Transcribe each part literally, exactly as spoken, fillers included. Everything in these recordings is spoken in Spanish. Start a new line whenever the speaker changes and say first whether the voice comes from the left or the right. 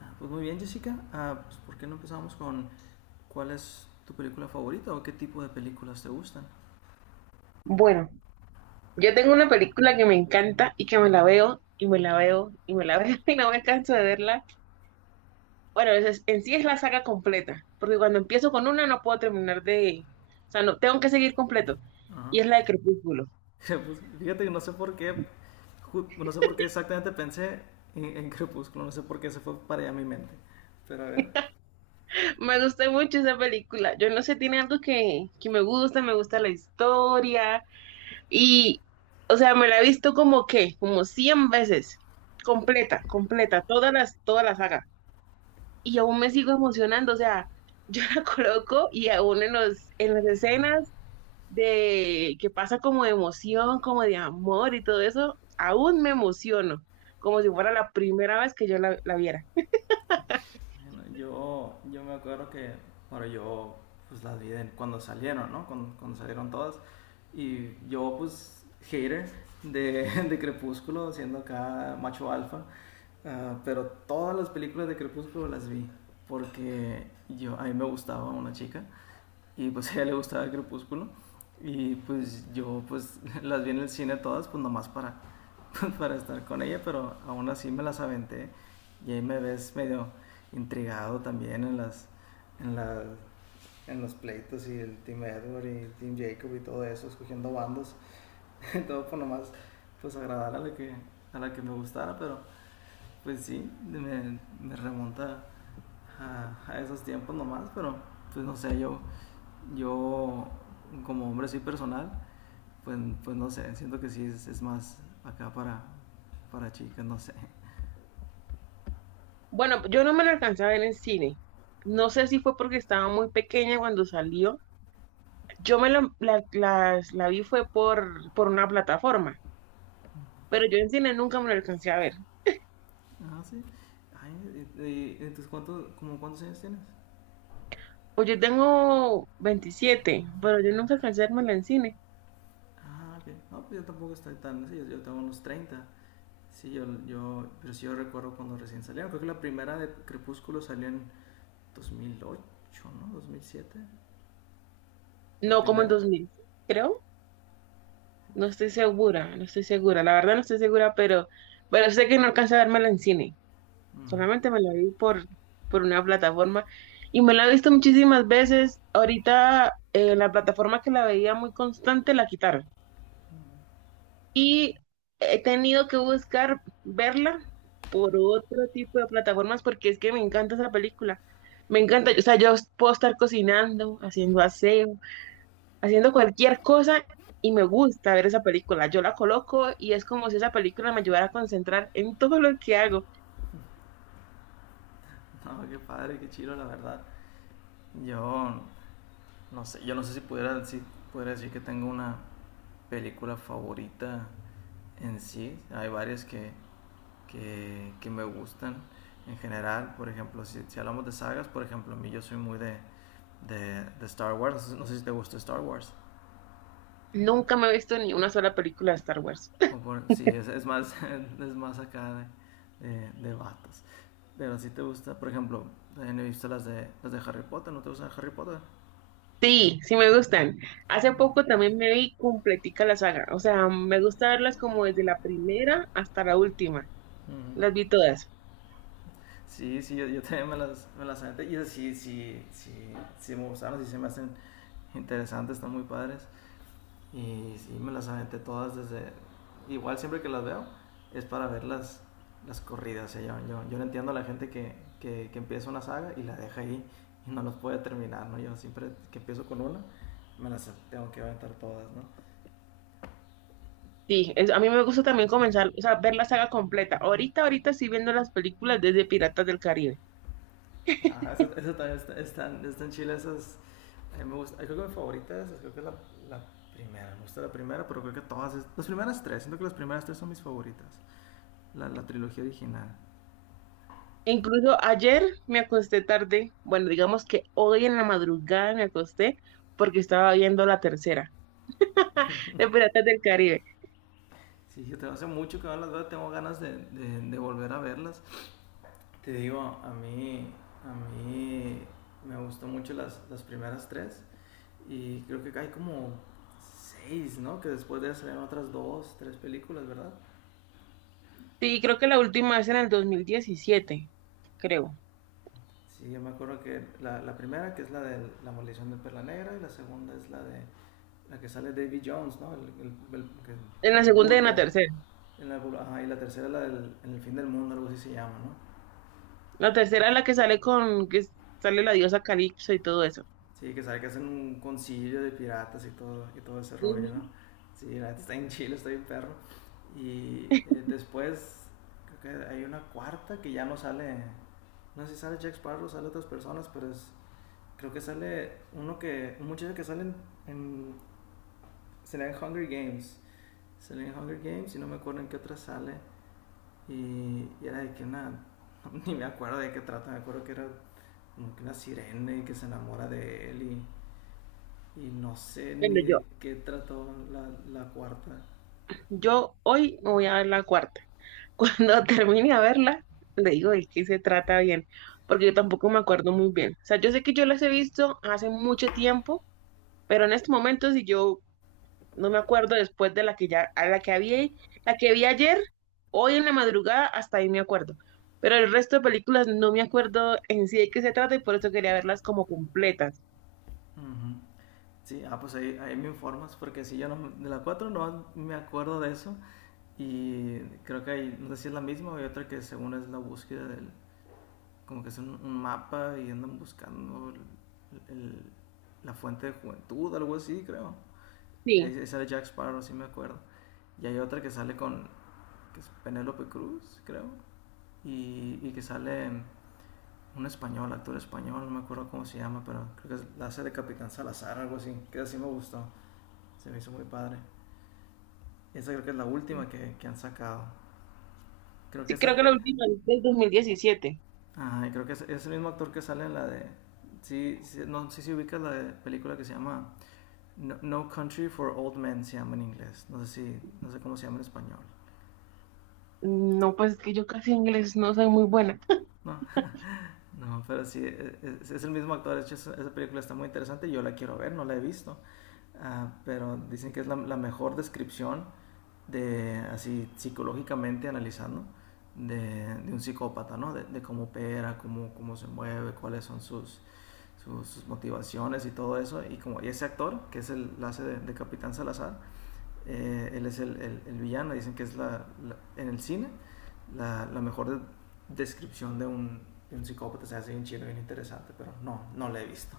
left: Ah, pues muy bien, Jessica. Ah, pues, ¿por qué no empezamos con cuál es tu película favorita o qué tipo de películas te gustan?
right: Bueno, yo tengo una película que me encanta y que me la veo y me la veo y me la veo y no me canso de verla. Bueno, es- es- en sí es la saga completa, porque cuando empiezo con una no puedo terminar de... O sea, no, tengo que seguir completo.
left: Ajá.
right: Y es la de Crepúsculo.
left: Pues, fíjate que no sé por qué, ju- no sé por qué exactamente pensé en, en Crepúsculo, no sé por qué se fue para allá mi mente. Pero a ver.
right: Me gusta mucho esa película. Yo no sé, tiene algo que, que me gusta, me gusta la historia. Y, o sea, me la he visto como que, como cien veces. Completa, completa, todas las, toda la saga. Y aún me sigo emocionando, o sea, yo la coloco y aún en los, en las escenas de que pasa como de emoción, como de amor y todo eso, aún me emociono, como si fuera la primera vez que yo la, la viera.
left: Bueno, yo, yo me acuerdo que, bueno, yo pues las vi cuando salieron, ¿no? Cuando, cuando salieron todas. Y yo pues hater de, de Crepúsculo, siendo acá macho alfa. Ah, pero todas las películas de Crepúsculo las vi porque yo, a mí me gustaba una chica y pues a ella le gustaba el Crepúsculo. Y pues yo pues las vi en el cine todas, pues nomás para, para estar con ella, pero aún así me las aventé. Y ahí me ves medio intrigado también en las en la, en los pleitos y el Team Edward y el Team Jacob y todo eso, escogiendo bandos, todo por nomás pues agradar a la que a la que me gustara, pero pues sí, me, me remonta a, a, esos tiempos nomás, pero pues no sé, yo yo como hombre soy personal, pues, pues, no sé, siento que sí es, es, más acá para, para chicas, no sé.
right: Bueno, yo no me la alcancé a ver en cine. No sé si fue porque estaba muy pequeña cuando salió. Yo me la, la, las- la vi fue por, por una plataforma, pero yo en cine nunca me la alcancé a ver.
left: Ah, sí. Ay, y eh, entonces, ¿cuánto, como cuántos años tienes?
right: Pues yo tengo veintisiete pero yo nunca alcancé a verme en cine.
left: Ah, ok. No, pues yo tampoco estoy tan, sí, yo, yo tengo unos treinta. Sí, yo, yo, pero sí yo recuerdo cuando recién salieron. Creo que la primera de Crepúsculo salió en dos mil ocho, ¿no? Dos mil siete. La
right: No, como en
left: primera.
right: dos mil, creo. No estoy segura, no estoy segura. La verdad no estoy segura, pero, pero sé que no alcancé a vérmela en cine. Solamente me la vi por, por una plataforma y me la he visto muchísimas veces. Ahorita eh, la plataforma que la veía muy constante la quitaron. Y he tenido que buscar verla por otro tipo de plataformas porque es que me encanta esa película. Me encanta, o sea, yo puedo estar cocinando, haciendo aseo, haciendo cualquier cosa y me gusta ver esa película. Yo la coloco y es como si esa película me ayudara a concentrar en todo lo que hago.
left: No, qué padre, qué chido, la verdad. Yo no sé, yo no sé si pudiera, si pudiera decir que tengo una película favorita en sí. Hay varias que, que, que me gustan en general. Por ejemplo, si, si, hablamos de sagas, por ejemplo, a mí yo soy muy de, de, de, Star Wars. No sé si te gusta Star Wars.
right: Nunca me he visto ni una sola película de Star Wars.
left: O por, sí, es, es, más, es más acá de, de, de vatos. Pero si te gusta, por ejemplo, he visto las de, las de Harry Potter. ¿No te gusta Harry Potter?
right: Sí, sí me gustan. Hace poco también me vi completica la saga. O sea, me gusta verlas como desde la primera hasta la última.
left: Uh -huh.
right: Las vi todas.
left: Sí, sí, yo, yo, también me las, me las aventé. Y sí, sí, sí, sí me gustaron, sí se me hacen interesantes, están muy padres. Y sí, me las aventé todas desde. Igual siempre que las veo, es para ver las, las corridas. O sea, yo, yo, yo no entiendo a la gente que, que, que empieza una saga y la deja ahí y no los puede terminar, ¿no? Yo siempre que empiezo con una, me las tengo que aventar todas, ¿no?
right: Sí, es- a mí me gusta también comenzar, o sea, ver la saga completa. Ahorita, ahorita estoy viendo las películas desde Piratas del Caribe.
left: Ah, eso, eso también está, están, están chilas esas. A mí me gusta, creo que mi favorita es, creo que es la, la primera, me gusta la primera, pero creo que todas, es- las primeras tres, siento que las primeras tres son mis favoritas, la, la trilogía original.
right: Incluso ayer me acosté tarde, bueno, digamos que hoy en la madrugada me acosté porque estaba viendo la tercera, de Piratas del Caribe.
left: Sí, yo tengo hace mucho que no las veo, tengo ganas de, de, de, volver a verlas. Te digo, a mí, a mí me gustó mucho las, las primeras tres y creo que hay como seis, ¿no? Que después de eso salieron otras dos, tres películas, ¿verdad?
right: Sí, creo que la última es en el dos mil diecisiete, creo.
left: Sí, yo me acuerdo que la, la, primera, que es la de La Maldición de Perla Negra, y la segunda es la de la que sale David Jones, ¿no? El, el, el,
right: En la
left: el el
right: segunda y en la
left: bulpo.
right: tercera.
left: En la, ajá, y la tercera es la del en el fin del mundo, algo así se llama, ¿no?
right: La tercera es la que sale con, que sale la diosa Calipso y todo eso.
left: Sí, que sabe que hacen un concilio de piratas y todo, y todo ese rollo, ¿no?
right: Ujú.
left: Sí, la neta está en Chile, está bien perro. Y eh, después creo que hay una cuarta que ya no sale, no sé si sale Jack Sparrow, sale otras personas, pero es, creo que sale uno que, un muchacho que sale en, en sale en Hunger Games, sale en Hunger Games y no me acuerdo en qué otra sale. Y, y era de que una, ni me acuerdo de qué trata, me acuerdo que era como que una sirena y que se enamora de él y Y no sé
right: Bueno,
left: ni
right: yo,
left: de qué trató la, la cuarta.
right: yo hoy me voy a ver la cuarta. Cuando termine a verla, le digo de qué se trata bien, porque yo tampoco me acuerdo muy bien. O sea, yo sé que yo las he visto hace mucho tiempo. Pero en este momento, si yo no me acuerdo después de la que ya, a la que había, la que vi ayer, hoy en la madrugada, hasta ahí me acuerdo. Pero el resto de películas no me acuerdo en sí de qué se trata y por eso quería verlas como completas.
left: Ujú. Sí, ah, pues ahí, ahí me informas, porque si yo no, de la cuatro no me acuerdo de eso. Y creo que hay, no sé si es la misma o hay otra que según es la búsqueda del, como que es un, un mapa y andan buscando el- el- la fuente de juventud, algo así, creo. Y ahí,
right: Sí,
left: ahí sale Jack Sparrow, sí me acuerdo. Y hay otra que sale con, que es Penélope Cruz, creo. Y, y que sale un español, actor español, no me acuerdo cómo se llama, pero creo que es la hace de Capitán Salazar, algo así, que así me gustó, se me hizo muy padre. Esa creo que es la última que, que han sacado. Creo que
right: sí
left: esa,
right: creo que la
left: eh,
right: última es del dos mil diecisiete.
left: ajá, y creo que es, es el mismo actor que sale en la de, sí, sí, no sé si ubicas la de- película que se llama no, No Country for Old Men, se llama en inglés, no sé si, no sé cómo se llama en español,
right: No, pues es que yo casi en inglés no soy muy buena.
left: ¿no? No, pero sí, e, e, es, es el mismo actor. De hecho, esa esa película está muy interesante. Y yo la quiero ver, no la he visto. Ah, pero dicen que es la, la mejor descripción de, así psicológicamente analizando, de, de, un psicópata, ¿no? De, de cómo opera, cómo, cómo se mueve, cuáles son sus, sus, sus motivaciones y todo eso. Y como y ese actor, que es el, la hace de, de, Capitán Salazar, eh, él es el, el, el, villano, dicen que es la, la en el cine la, la mejor descripción de un, de un psicópata. O se hace bien chido, bien interesante, pero no, no la he visto.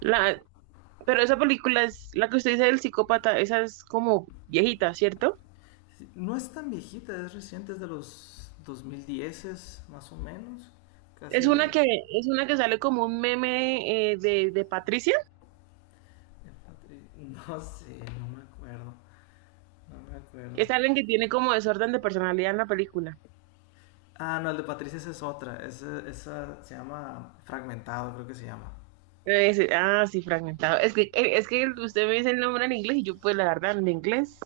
right: La, pero esa película es la que usted dice del psicópata, esa es como viejita, ¿cierto?
left: Sí, no es tan viejita, es reciente, es de los dos mil diez más o menos.
right: Es una
left: Casi.
right: que, es una que sale como un meme eh, de, de Patricia.
left: No sé, no me acuerdo. No me acuerdo.
right: Es alguien que tiene como desorden de personalidad en la película.
left: Ah, no, el de Patricia esa es otra. Esa, esa se llama Fragmentado, creo que se llama.
right: Eh, sí, ah, sí, fragmentado. Es que, eh, es que usted me dice el nombre en inglés y yo, pues, la verdad, en inglés.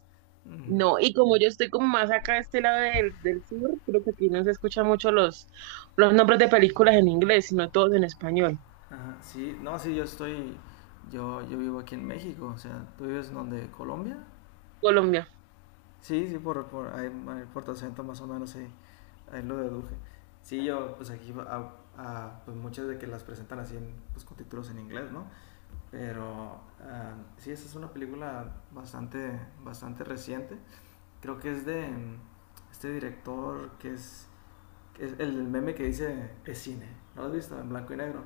left: Uh -huh.
right: No, y como yo estoy como más acá de este lado del, del sur, creo que aquí no se escuchan mucho los, los nombres de películas en inglés, sino todos en español.
left: Ajá, sí, no, sí, yo estoy, yo, yo vivo aquí en México, o sea, ¿tú vives en donde? ¿Colombia?
right: Colombia,
left: Sí, sí, por, por, ahí, ahí por tu acento más o menos, sí, ahí lo deduje. Sí, yo, pues aquí, a, a- pues muchas de que las presentan así, en, pues con títulos en inglés, ¿no? Pero ah, sí, esa es una película bastante, bastante reciente. Creo que es de mm, este director que es, que es el meme que dice es cine, ¿no lo has visto? En blanco y negro.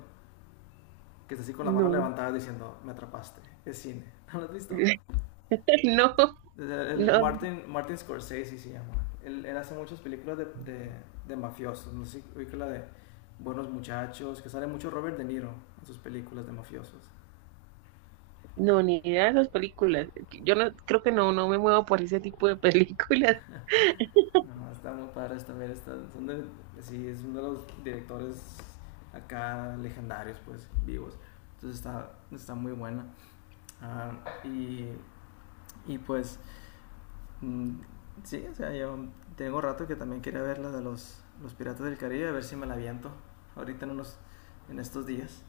left: Que está así con la mano
right: no,
left: levantada diciendo, me atrapaste. Es cine. ¿No lo has visto?
right: no,
left: El, el
right: no,
left: Martin, Martin, Scorsese se llama. Él, él hace muchas películas de, de, de mafiosos. No sé, oí que la de Buenos Muchachos, que sale mucho Robert De Niro en sus películas de mafiosos.
right: no, ni idea de esas películas. Yo no, creo que no, no me muevo por ese tipo de películas
left: No, está muy padres también. Está, son de- sí, es uno de los directores acá legendarios, pues, vivos. Entonces está, está muy buena. Ah, y, y pues Mm, sí, o sea, yo tengo rato que también quería ver la de los, los Piratas del Caribe, a ver si me la aviento ahorita en, unos, en estos días.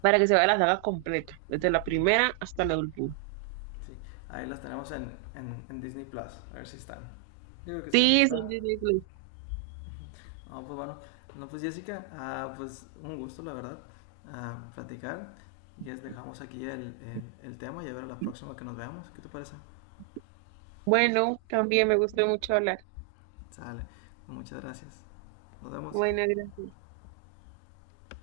right: para que se vea la saga completa, desde la primera hasta la última.
left: Sí, ahí las tenemos en, en, en Disney Plus, a ver si están. Yo creo que sí van a
right: Sí, son
left: estar.
right: Disney Plus.
left: No, pues bueno, no, pues Jessica, ah, pues un gusto, la verdad, ah, platicar. Y es dejamos aquí el, el, el tema y a ver a la próxima que nos veamos. ¿Qué te parece?
right: Bueno, también me gustó mucho hablar.
left: Sale. Muchas gracias. Nos vemos.
right: Buenas, gracias.